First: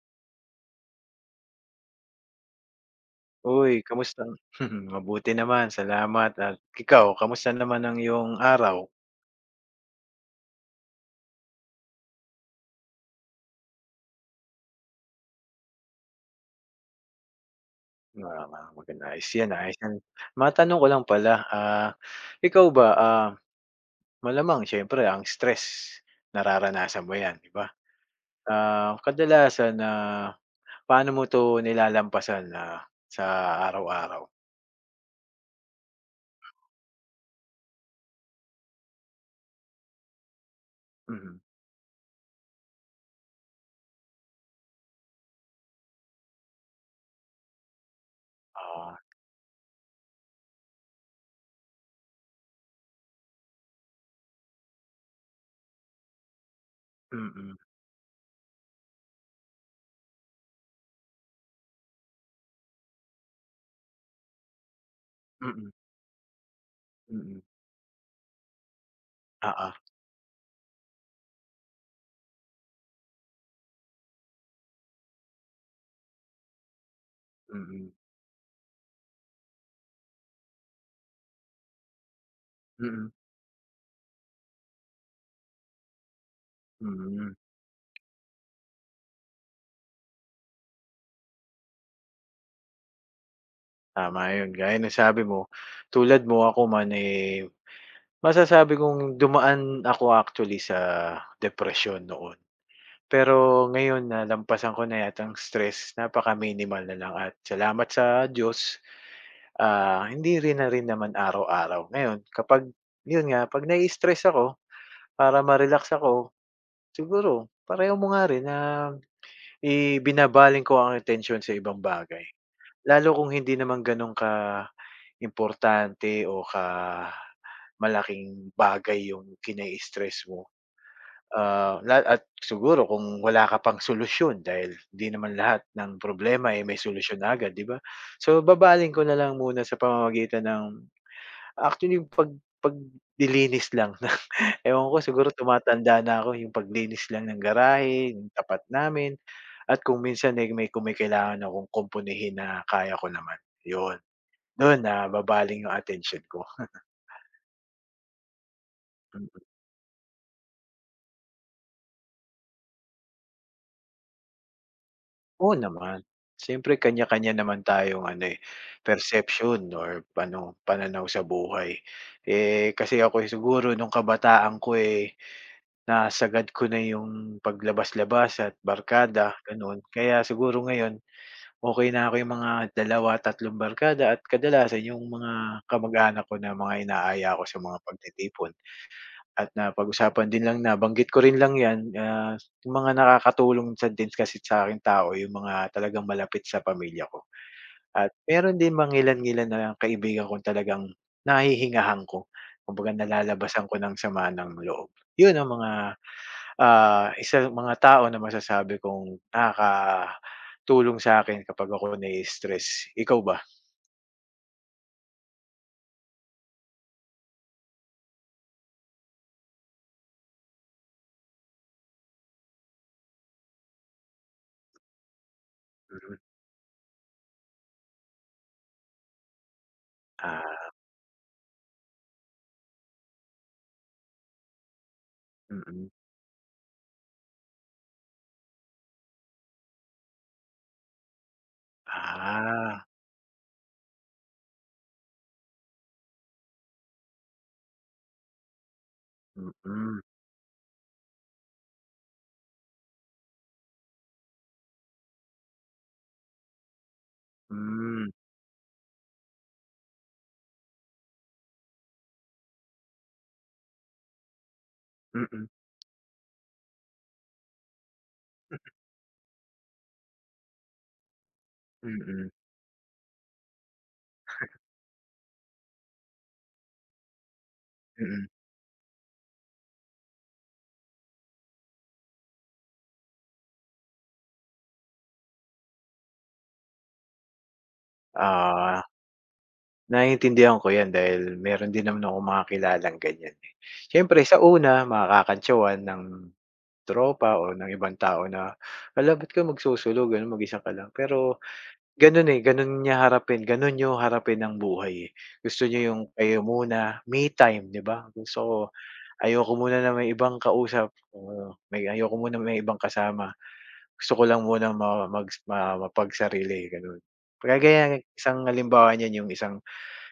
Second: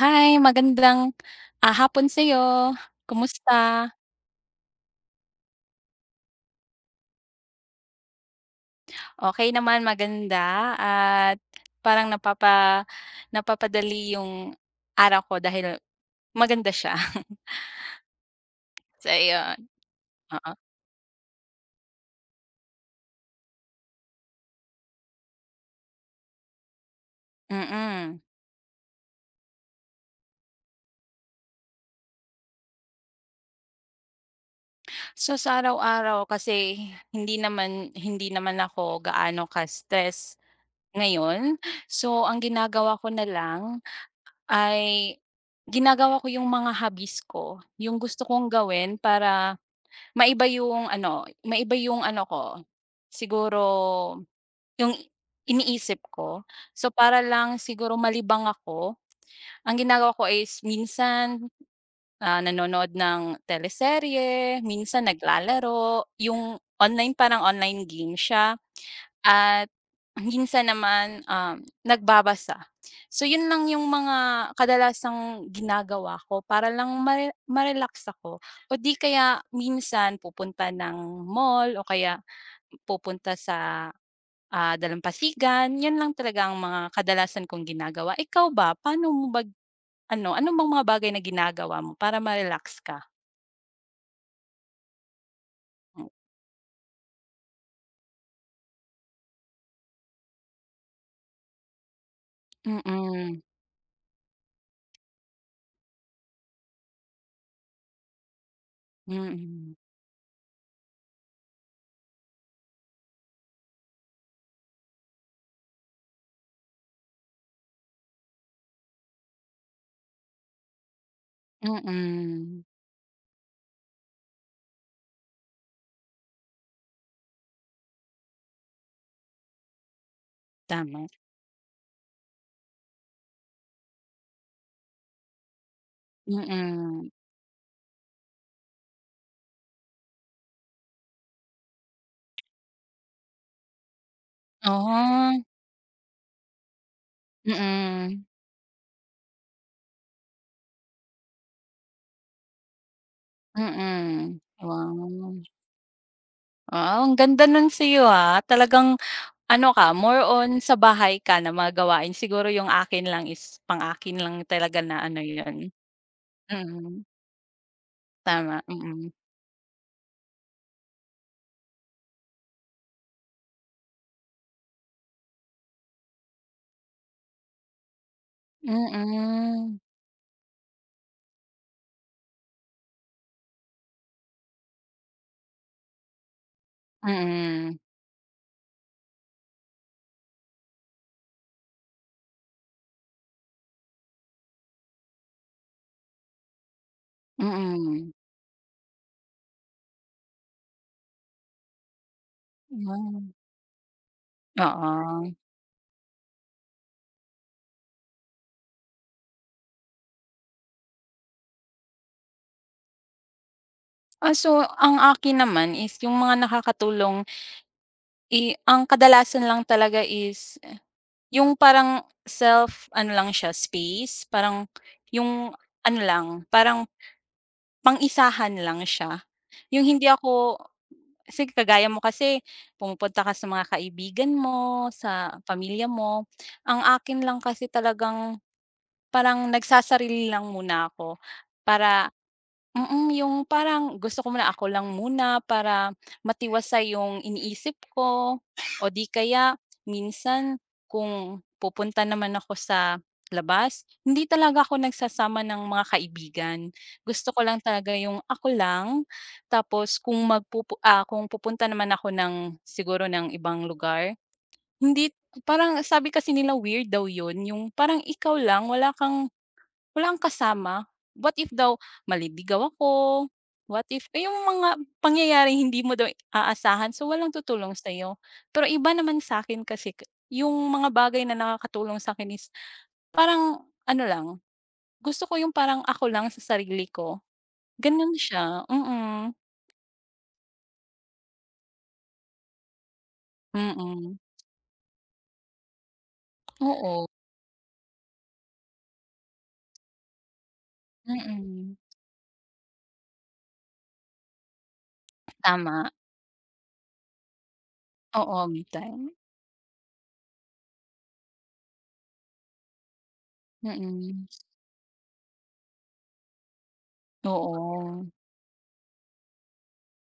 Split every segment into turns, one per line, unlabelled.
Hi, magandang hapon sa'yo. Kumusta?
Uy, kamusta? Mabuti naman, salamat at ikaw, kamusta naman ang iyong araw?
Okay naman, maganda at parang napapadali yung araw ko dahil maganda siya.
Ah,
So,
maganda, ayos 'yan,
ayun,
ayos 'yan.
oo,
Matanong ko lang pala, ikaw ba, malamang siyempre ang stress nararanasan mo 'yan, 'di ba?
mm.
Ah, kadalasan na paano mo 'to nilalampasan na sa araw-araw?
So, sa araw-araw kasi hindi naman ako gaano ka-stress
Mhm.
ngayon. So, ang ginagawa ko na lang ay ginagawa ko yung mga hobbies ko, yung gusto kong
Oo.
gawin para maiba yung ano ko, siguro yung iniisip ko. So, para
Mm.
lang siguro malibang ako, ang ginagawa ko is minsan, nanonood ng teleserye, minsan
Mm.
naglalaro, yung online
Mm.
parang online game siya. At
Oo.
minsan naman, nagbabasa. So yun lang yung mga kadalasang ginagawa ko para lang
Mm.
ma-relax ako o di kaya minsan pupunta ng mall o kaya
Mm.
pupunta sa dalampasigan. Yan lang talaga ang mga
Mm.
kadalasan kong ginagawa. Ikaw ba, paano mo ba ano bang mga bagay na ginagawa mo para ma-relax ka?
Tama 'yun, gaya ng sabi mo, tulad mo ako man, eh. Masasabi kong dumaan ako actually sa depression noon.
Mm,
Pero ngayon nalampasan ko na yata ang stress, napaka-minimal na lang at salamat sa Diyos,
mm,
hindi rin na rin naman araw-araw. Ngayon kapag yun nga, 'pag nai-stress ako, para ma-relax ako, siguro pareho mo nga rin na ibinabaling ko ang attention sa ibang bagay.
mm,
Lalo kung hindi naman ka importante o ka malaking bagay yung kinai-stress mo.
tama,
Ah, at siguro kung wala ka pang solusyon dahil 'di naman lahat ng problema, eh, may
mm.
solusyon na agad, 'di ba? So, babaling ko na lang muna sa pamamagitan ng actually yung paglilinis lang. Ewan ko siguro
Oo.
tumatanda na ako, yung paglinis lang ng garahe,
Mm,
yung tapat namin at kung minsan, eh, may kumikailangan akong kumpunihin na kaya ko naman, yun.
mm.
Doon na
Wow.
babaling yung attention ko.
Wow, ang ganda nun sa'yo, ah. Talagang ano ka, more on sa bahay ka na mga gawain. Siguro yung akin lang is pang-akin lang talaga na ano
Oo
yun.
naman. Siyempre
Mm,
kanya-kanya naman tayong ano, eh,
tama, mm.
perception or ano, pananaw sa buhay. Eh, kasi ako eh, siguro nung kabataan ko, eh, nasagad ko na yung paglabas-labas at barkada,
Mm,
gano'n. Kaya siguro ngayon, okay na ako yung mga dalawa, tatlong barkada at kadalasan yung mga kamag-anak ko na mga inaaya ko sa
mm,
mga pagtitipon. At napag-usapan din lang nabanggit ko rin lang 'yan, yung mga nakakatulong sa din kasi sa'king tao yung mga talagang malapit sa pamilya ko.
mm.
At meron din mangilan-ngilan na kaibigan kong talagang nahihingahan ko, kumbaga
Hmm,
nalalabasan ko ng sama ng loob.
oo.
'Yun ang mga, ah, isa mga tao na masasabi kong nakakatulong sa'kin kapag ako nai-stress. Ikaw ba?
Ah, so ang akin naman is yung mga nakakatulong, ang kadalasan lang talaga is yung parang self ano lang siya space, parang yung ano
Mm.
lang, parang pang-isahan lang siya. Yung hindi ako
Ah.
kasi kagaya mo kasi pumupunta ka sa mga kaibigan mo, sa pamilya
Mm.
mo. Ang akin lang kasi talagang parang nagsasarili lang muna ako para
Ah.
Yung parang gusto ko muna ako lang muna para matiwasay yung iniisip ko o di kaya
Mm.
minsan kung pupunta naman ako sa labas, hindi talaga ako nagsasama ng mga kaibigan. Gusto ko lang talaga
Hmm.
yung ako lang. Tapos kung pupunta naman ako ng siguro ng ibang lugar, hindi
Mm.
parang sabi kasi nila weird daw yun, yung parang ikaw lang, wala kang kasama. What if daw
Mm. Mm.
maliligaw ako, what if eh, yung mga pangyayari hindi mo daw aasahan so walang tutulong sa'yo.
Mm.
Pero iba naman sa akin kasi yung mga bagay na nakakatulong sa akin is parang ano lang, gusto ko yung parang ako lang sa sarili ko, gano'n siya,
Ah,
mm.
naiintindihan ko 'yan dahil meron din naman akong mga kilalang ganyan, eh.
Mm,
Siyempre sa una makakakantsawan ng
oo,
tropa o ng ibang tao na, "Hala, ba't ka magsusulo, gano'n, mag-isa ka lang?" Pero
mm.
gano'n, eh, gano'n niya harapin gano'n niyo harapin ang buhay, eh. Gusto
Tama,
niyo yung kayo muna, me time, 'di ba? Gusto
oo,
ko
me time,
ayoko muna na may ibang kausap o may ayoko muna may ibang kasama. Gusto ko
mm.
lang munang ma mag ma mapagsarili, gano'n. Kagaya
Oo,
ng isang halimbawa niyan yung isang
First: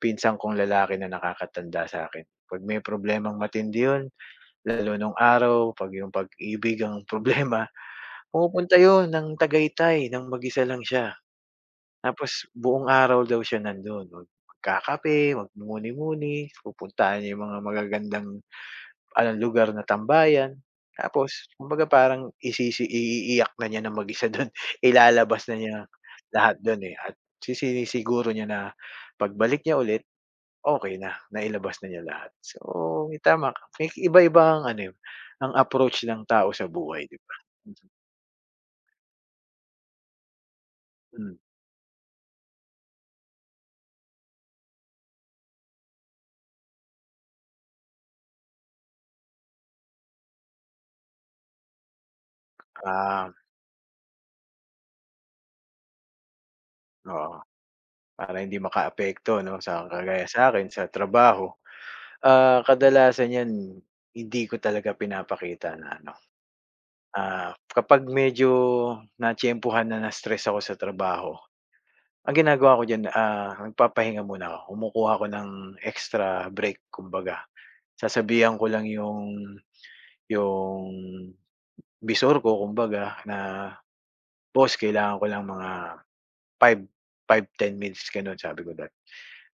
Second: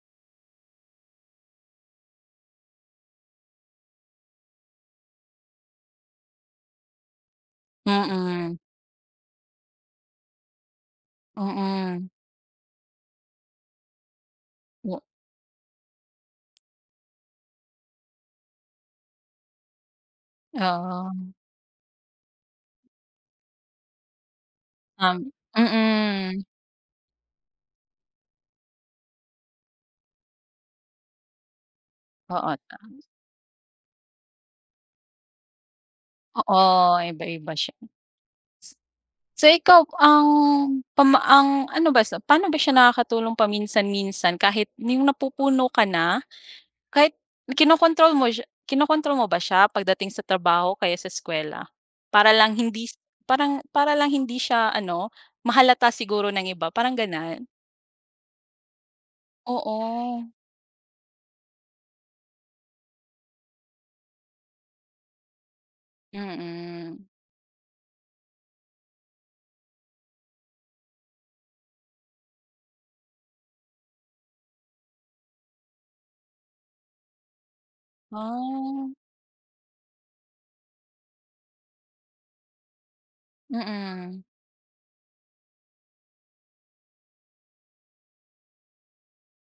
pinsan kong lalaki na nakakatanda sa akin. 'Pag may problemang matindi 'yun, lalo nung araw 'pag yung pag-ibig ang problema,
mm,
pumupunta 'yun ng Tagaytay ng mag-isa lang siya.
mm.
Tapos buong araw daw siya nandun,
O,
magkakape, magmumuni-muni, pupuntahan niya yung mga magagandang, anong lugar na tambayan.
oo.
Tapos kumbaga parang iiiyak na niya na mag-isa dun,
Um,
ilalabas na niya
mm.
lahat dun, eh, at sinisiguro niya na pagbalik niya ulit. Okey na, nailabas na niya lahat.
Oo,
So, tama ka, may iba-iba ang ano, eh, ang approach ng tao sa
oo,
buhay, 'di ba?
iba-iba siya. So, ikaw ang pama
Mm.
ang ano ba sa paano ba siya nakakatulong paminsan-minsan kahit yung napupuno ka na, kahit kinokontrol mo ba siya pagdating sa trabaho kaya sa eskuwela? Para lang hindi s
Ah.
parang para lang hindi siya ano, mahalata siguro ng iba, parang
Oo,
gano'n?
para hindi makaapekto 'no, sa
Oo,
kagaya sa'kin sa trabaho, ah, kadalasan 'yan hindi ko talaga pinapakita na ano,
mm.
kapag medyo natiyempuhan na na-stress ako sa trabaho, ang ginagawa ko diyan, ah, nagpapahinga muna ako, kumukuha ako ng extra break kumbaga. Sasabihan ko lang
Ah,
yung Visor ko kumbaga na,
mm.
"Boss kailangan ko lang mga five five ten minutes," gano'n sabi ko dati.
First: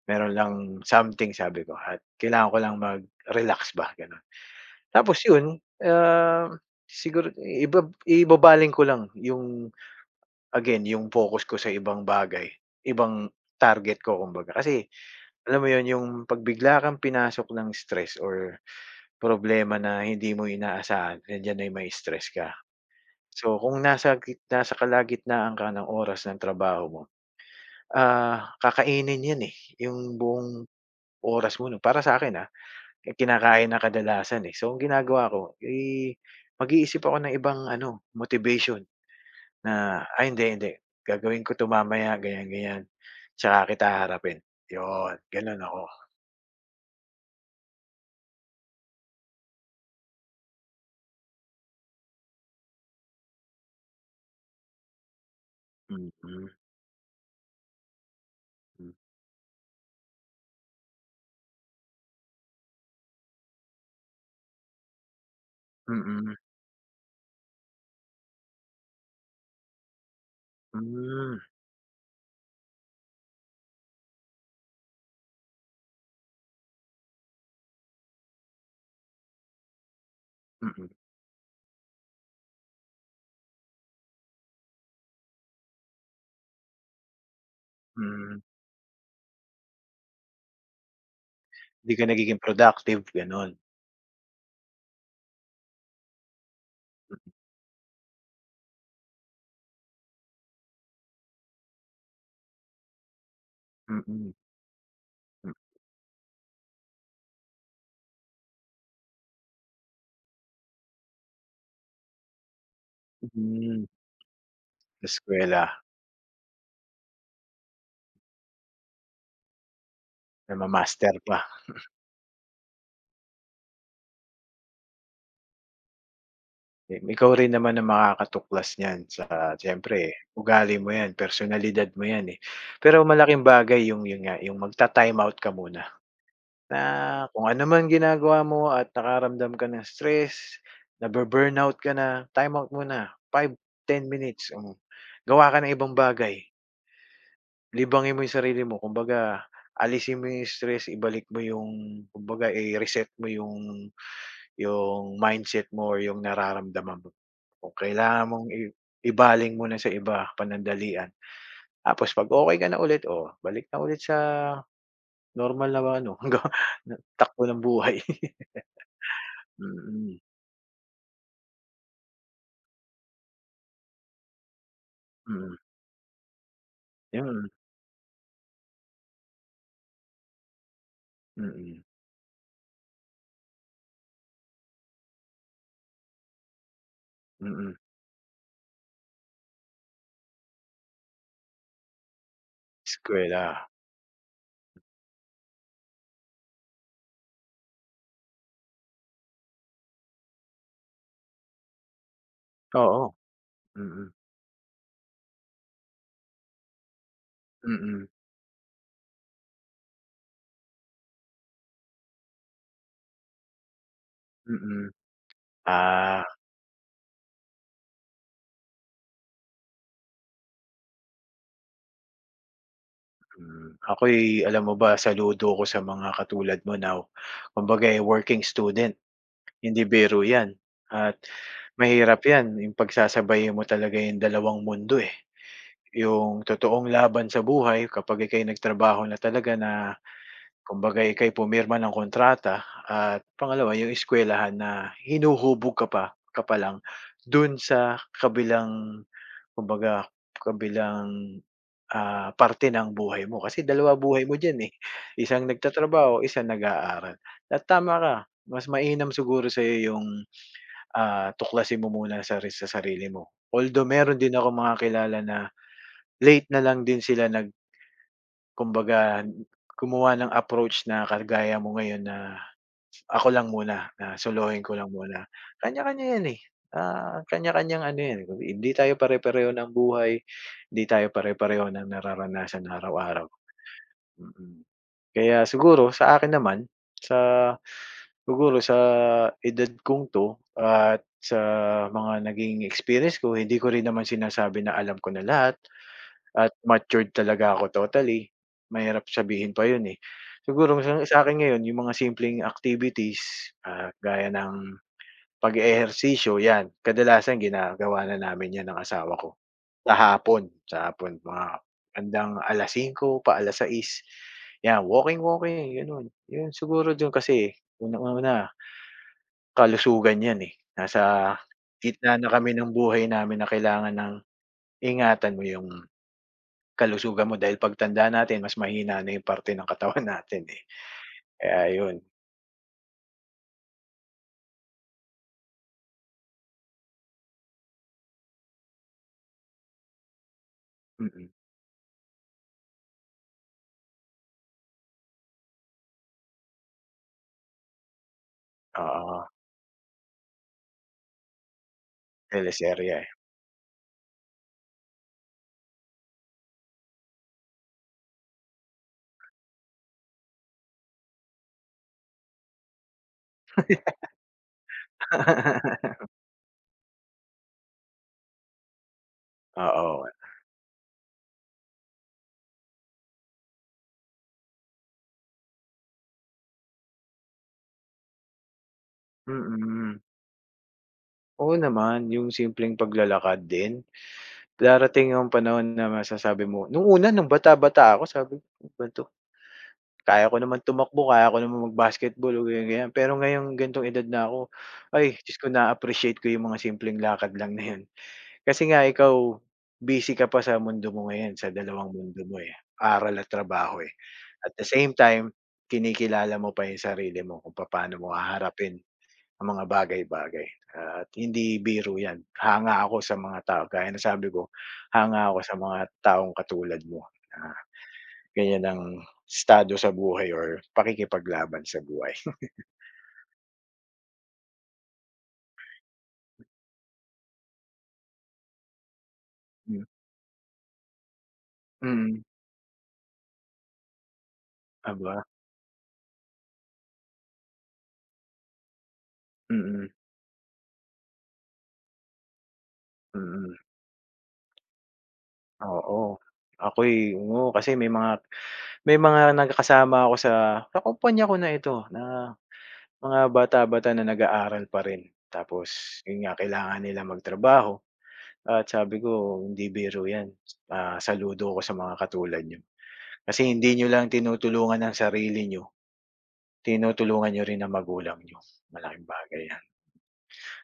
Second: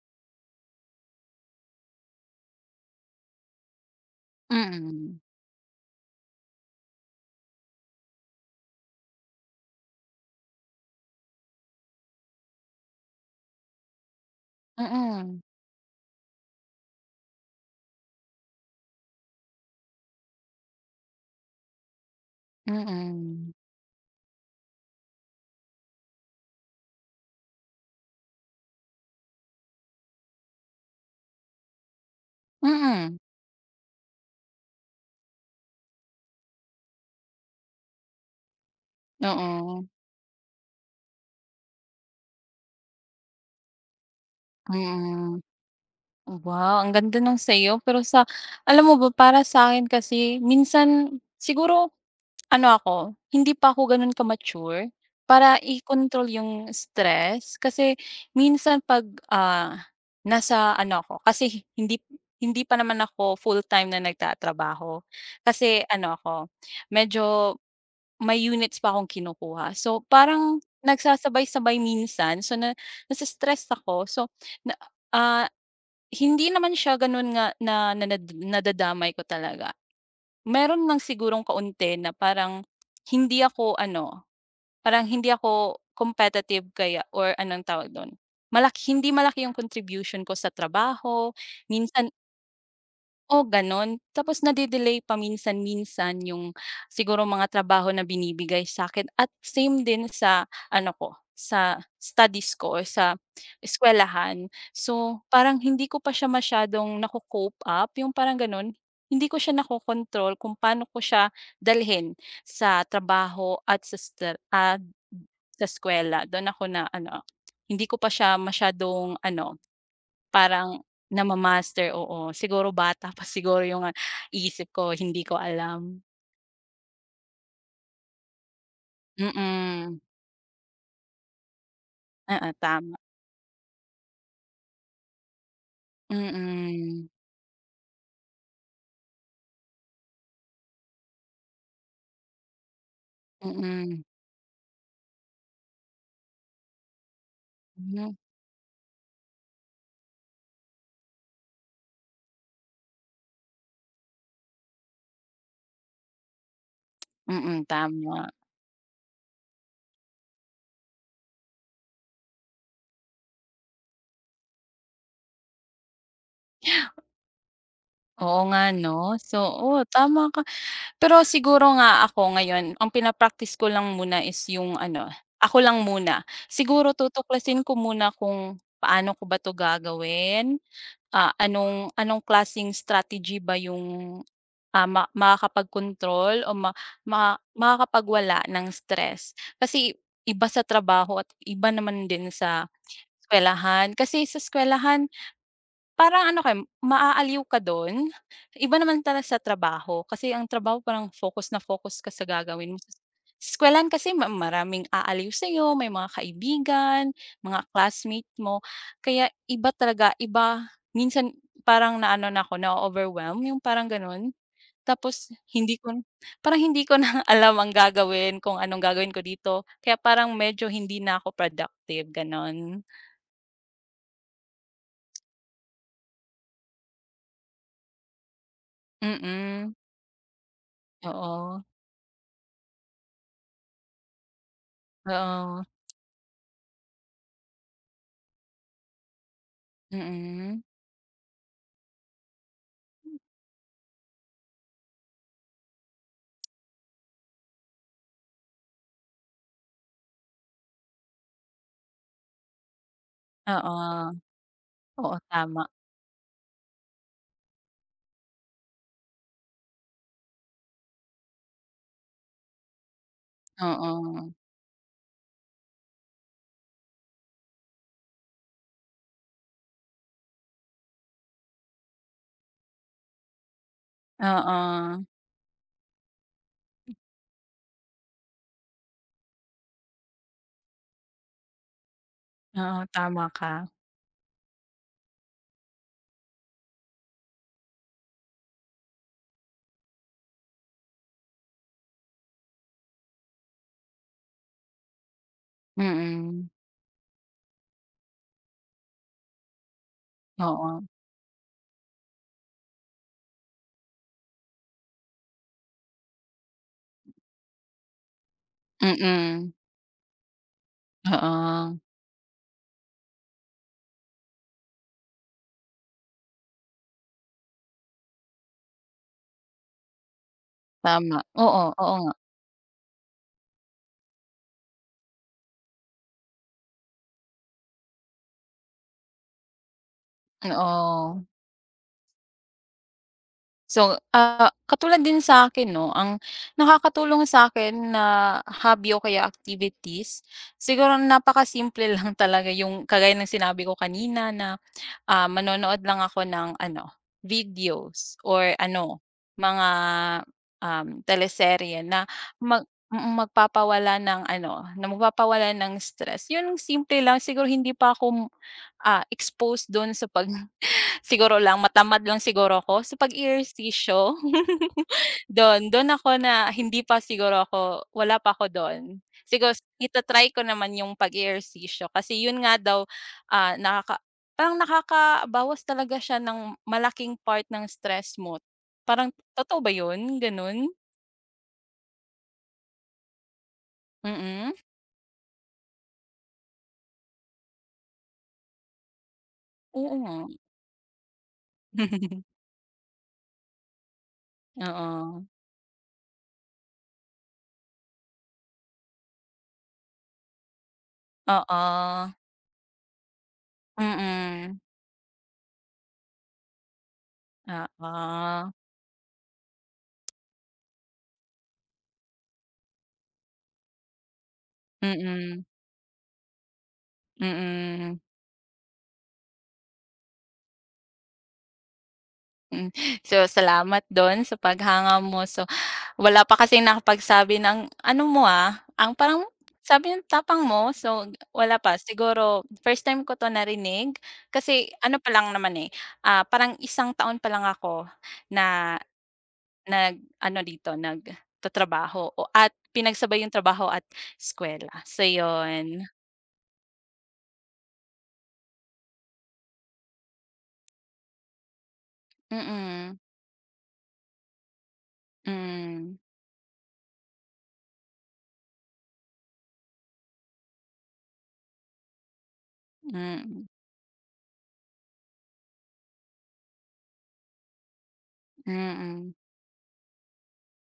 "Meron lang something," sabi ko, "at kailangan ko lang mag-relax ba," gano'n. Tapos
Mm.
'yun, ah, siguro ibabaling ko lang yung again, yung focus ko sa ibang bagay, ibang target ko kumbaga. Kasi
Mm.
alam mo 'yun, yung pagbigla bigla kang pinasok ng stress or problema na hindi mo inaasahan, nandiyan yan ay may stress ka.
Mm. Mm.
So, kung nasa kalagitnaan ka ng oras ng trabaho mo, ah, kakainin 'yan, eh, yung buong oras mo 'no. Para sa'kin, ah, eh,
Mm.
kinakain na kadalasan, eh. So, ang ginagawa ko, eh, mag-iisip ako ng ibang ano, motivation
Oo,
na, "Ay hindi, hindi, gagawin ko 'to mamaya, ganyan, ganyan, tsaka kita haharapin." 'Yun,
mm.
gano'n ako.
Wow, ang ganda ng sayo pero alam mo ba para sa akin kasi minsan siguro. Ano ako, hindi pa ako gano'n ka-mature para i
Mm.
control
Hmm.
yung stress. Kasi minsan 'pag, nasa ano ako, kasi hindi hindi pa naman ako full-time na nagtatrabaho. Kasi ano
Mm.
ako, medyo may units pa akong kinukuha. So, parang
Hmm.
nagsasabay-sabay minsan. So, nase-stress ako. So, na ah hindi naman siya gano'n nga na na nanad nadadamay ko talaga. Meron
Mm.
lang sigurong kaunti na hindi ako ano, parang hindi ako competitive kaya or anong tawag do'n,
Hmm.
hindi malaki yung contribution ko sa trabaho,
Hindi ka
minsan.
nagiging productive,
Oo,
gano'n.
gano'n. Tapos nade-delay paminsan-minsan yung siguro mga trabaho na binibigay sa'kin at same din sa ano ko, sa studies ko or sa
Mm.
eskuwelahan. So, parang hindi ko pa siya masyadong nako-cope up, yung parang gano'n. Hindi ko siya nako-kontrol kung paano ko siya dalhin sa trabaho at
Mm.
sa sta at
Eskuwela.
sa eskuwela. Do'n ako na ano, hindi ko pa siya masyadong ano parang
Nama-master pa.
nama-master, oo. Siguro bata pa siguro yung, isip ko, hindi ko alam.
Ikaw rin naman ang makakatuklas niyan sa
Mm.
siyempre ugali mo 'yan, personalidad mo 'yan, eh.
Oo, tama.
Pero malaking bagay yung yun nga, yung magta-time out ka muna na
Mm.
kung ano man ginagawa mo at nakaramdam ka ng stress, nabu-burnout ka na, time out muna, five
Mm.
ten minutes, hmm. Gawa ka ng ibang bagay,
Hmm,
libangin mo yung sarili mo kumbaga alisin mo yung stress, ibalik mo yung kumbaga, eh, reset mo yung mindset mo or yung nararamdaman mo.
mm,
Kung kailangan
tama.
mong ibaling muna sa iba, panandalian. Tapos 'pag okey ka na ulit, oh, balik na ulit sa normal na ano, hanggang takbo ng buhay.
Oo nga 'no? So, oo,
Mm.
tama ka. Pero siguro nga ako ngayon, ang pina-practice ko lang muna is yung ano,
Mm.
ako lang muna. Siguro
Yun.
tutuklasin ko muna kung paano ko ba 'to gagawin. Ah,
Mm.
anong anong klasing strategy ba yung, makakapagkontrol o ma ma
Mm.
makakapagwala ng stress? Kasi iba sa trabaho at iba naman din sa
Eskuwela.
eskuwelahan. Kasi sa eskuwelahan parang ano ka, maaaliw ka don. Iba naman talaga sa trabaho, kasi ang trabaho parang focus na focus ka sa gagawin mo. Sa
Oo.
eskuwelahan
Mm.
kasi maraming aaliw sa'yo, may mga kaibigan, mga
Mm.
classmate mo, kaya iba talaga, iba. Minsan parang naano na ako, na-o-overwhelm, yung parang ganon.
Mm.
Tapos hindi ko
Ah,
parang hindi ko na alam ang gagawin, kung anong gagawin ko dito, kaya parang medyo hindi na ako productive, gano'n.
ako'y alam mo ba, saludo ko sa mga katulad mo na kumbaga, eh, working student.
Mm,
Hindi biro 'yan at
oo,
mahirap 'yan, yung pagsasabayin mo talaga yung dalawang mundo, eh.
oo.
Yung totoong laban sa buhay kapag ika'y nagtrabaho na talaga na
Mm.
kumbaga ika'y pumirma ng kontrata at pangalawa yung eskuwelahan na hinuhubog ka pa lang dun sa kabilang kumbaga kabilang, ah, parte ng buhay mo kasi dalawa
Oo,
buhay mo diyan, eh.
oo,
Isang
tama.
nagtatrabaho, isang nag-aaral at tama ka, mas mainam siguro yung tuklasin mo muna sa sarili mo. Although meron
Oo.
din ako mga kilala na late na lang din sila kumbaga gumawa ng approach na kagaya mo ngayon na, "Ako lang muna, na solohin ko lang
Oo,
muna." Kanya-kanya 'yan, eh, ah, kanya-kanyang ano 'yan, hindi tayo pare-pareho ng buhay, hindi tayo pare-pareho ng nararanasan
oo, tama
araw-araw.
ka.
Mm. Mm. Kaya siguro sa akin naman, sa siguro sa edad kong 'to at sa mga naging experience ko, hindi ko rin naman sinasabi na alam ko na lahat
Mm,
at matured talaga ako totally. Mahirap sabihin pa 'yun, eh. Siguro
oo,
sa sa'kin ngayon yung mga simpleng activities, ah, gaya ng pag-eehersisyo 'yan, kadalasan ginagawa na namin 'yan ng asawa ko.
mm,
Sa hapon mga
oo,
bandang 5:00 pa 6:00, 'yan walking-walking gano'n. 'Yun siguro do'n kasi unang-una kalusugan 'yan, eh, nasa
tama. Oo, oo
gitna
nga,
na kami ng buhay namin na kailangan ng ingatan mo 'yung kalusugan mo dahil pagtanda natin mas mahina na 'yung parte ng katawan natin, eh,
oo.
kaya 'yun.
So, katulad din sa akin 'no, ang nakakatulong sa akin na hobby o kaya activities, siguro
Mm.
napakasimple lang talaga yung kagaya ng sinabi ko kanina na manonood lang ako ng ano, videos or ano,
Oo.
mga, teleserye na
Teleserye.
magpapawala ng stress. Yun simple lang siguro hindi pa ako, exposed dun. Sa pag Siguro lang matamad lang siguro ako sa
Eh.
pag-ehersisyo. Dun ako na hindi pa siguro ako wala pa ako dun. Siguro
Oo.
itatry ko naman yung pag-ehersisyo kasi yun nga daw, ah, nakaka parang nakakabawas talaga siya ng malaking part ng stress mo. Parang totoo ba
Mm.
yun, ganun?
Oo naman 'yung simpleng paglalakad din.
Mm,
Darating yung panahon na masasabi mo nung una nung bata-bata ako sabi ko, "Ano ba 'to?
oo nga.
Kaya ko naman tumakbo, kaya ko naman mag-basketball o ganyan, ganyan." Pero ngayong ganitong edad na ako, ay
Oo.
Diyos ko na-appreciate ko yung mga simpleng lakad lang na yun. Kasi nga ikaw, busy ka pa sa mundo mo ngayon, sa dalawang mundo
Oo.
mo, eh, aral at trabaho, eh. At
Mm.
the same time, kinikilala mo pa yung sarili mo kung paano mo
Oo.
haharapin ang mga bagay-bagay at hindi biro 'yan. Hanga ako sa mga tao kaya ng sabi ko, hanga ako
Mm.
sa mga taong katulad mo na
Mm.
ganyan ang estado sa buhay or pakikipaglaban sa buhay.
Mm. So, salamat do'n sa paghanga mo. So, wala pa kasing nakapagsabi ng ano mo, ang parang
Hmm.
sabi ng tapang mo. So, wala pa.
Mm.
Siguro first time ko 'to narinig kasi ano pa
Aba.
lang naman, eh, parang isang taon pa lang ako na
Mm.
nag-ano dito, nagtatrabaho o at pinagsabay yung
Mm.
trabaho at eskuwela. So, yun.
Oo, oo, kasi may mga nagkakasama ako sa kumpanya ko na ito na
Mm,
mga bata-bata na nag-aaral pa rin.
mm,
Tapos 'yun nga, kailangan nila magtrabaho. At sabi ko, "Hindi biro 'yan, ah, saludo ako sa mga katulad nyo. Kasi
mm,
hindi nyo lang tinutulungan ang sarili nyo. Tinutulungan niyo rin ang magulang nyo. Malaking
mm.
bagay 'yan."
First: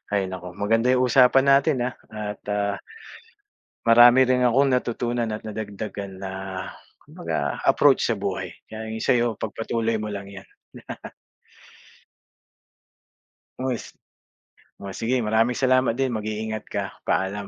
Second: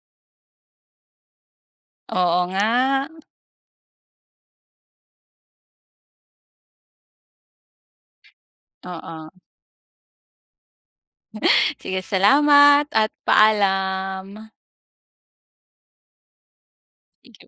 Ay nako. Maganda 'yung usapan natin, ah,
Oo
at,
nga,
ah, marami rin akong natutunan at nadagdagan na kumbaga approach sa buhay. Kaya 'yung sa'yo,
oo.
pagpatuloy mo lang 'yan.
Sige, salamat at
Uy,
paalam.
oh, sige maraming salamat din, mag-iingat ka. Paalam.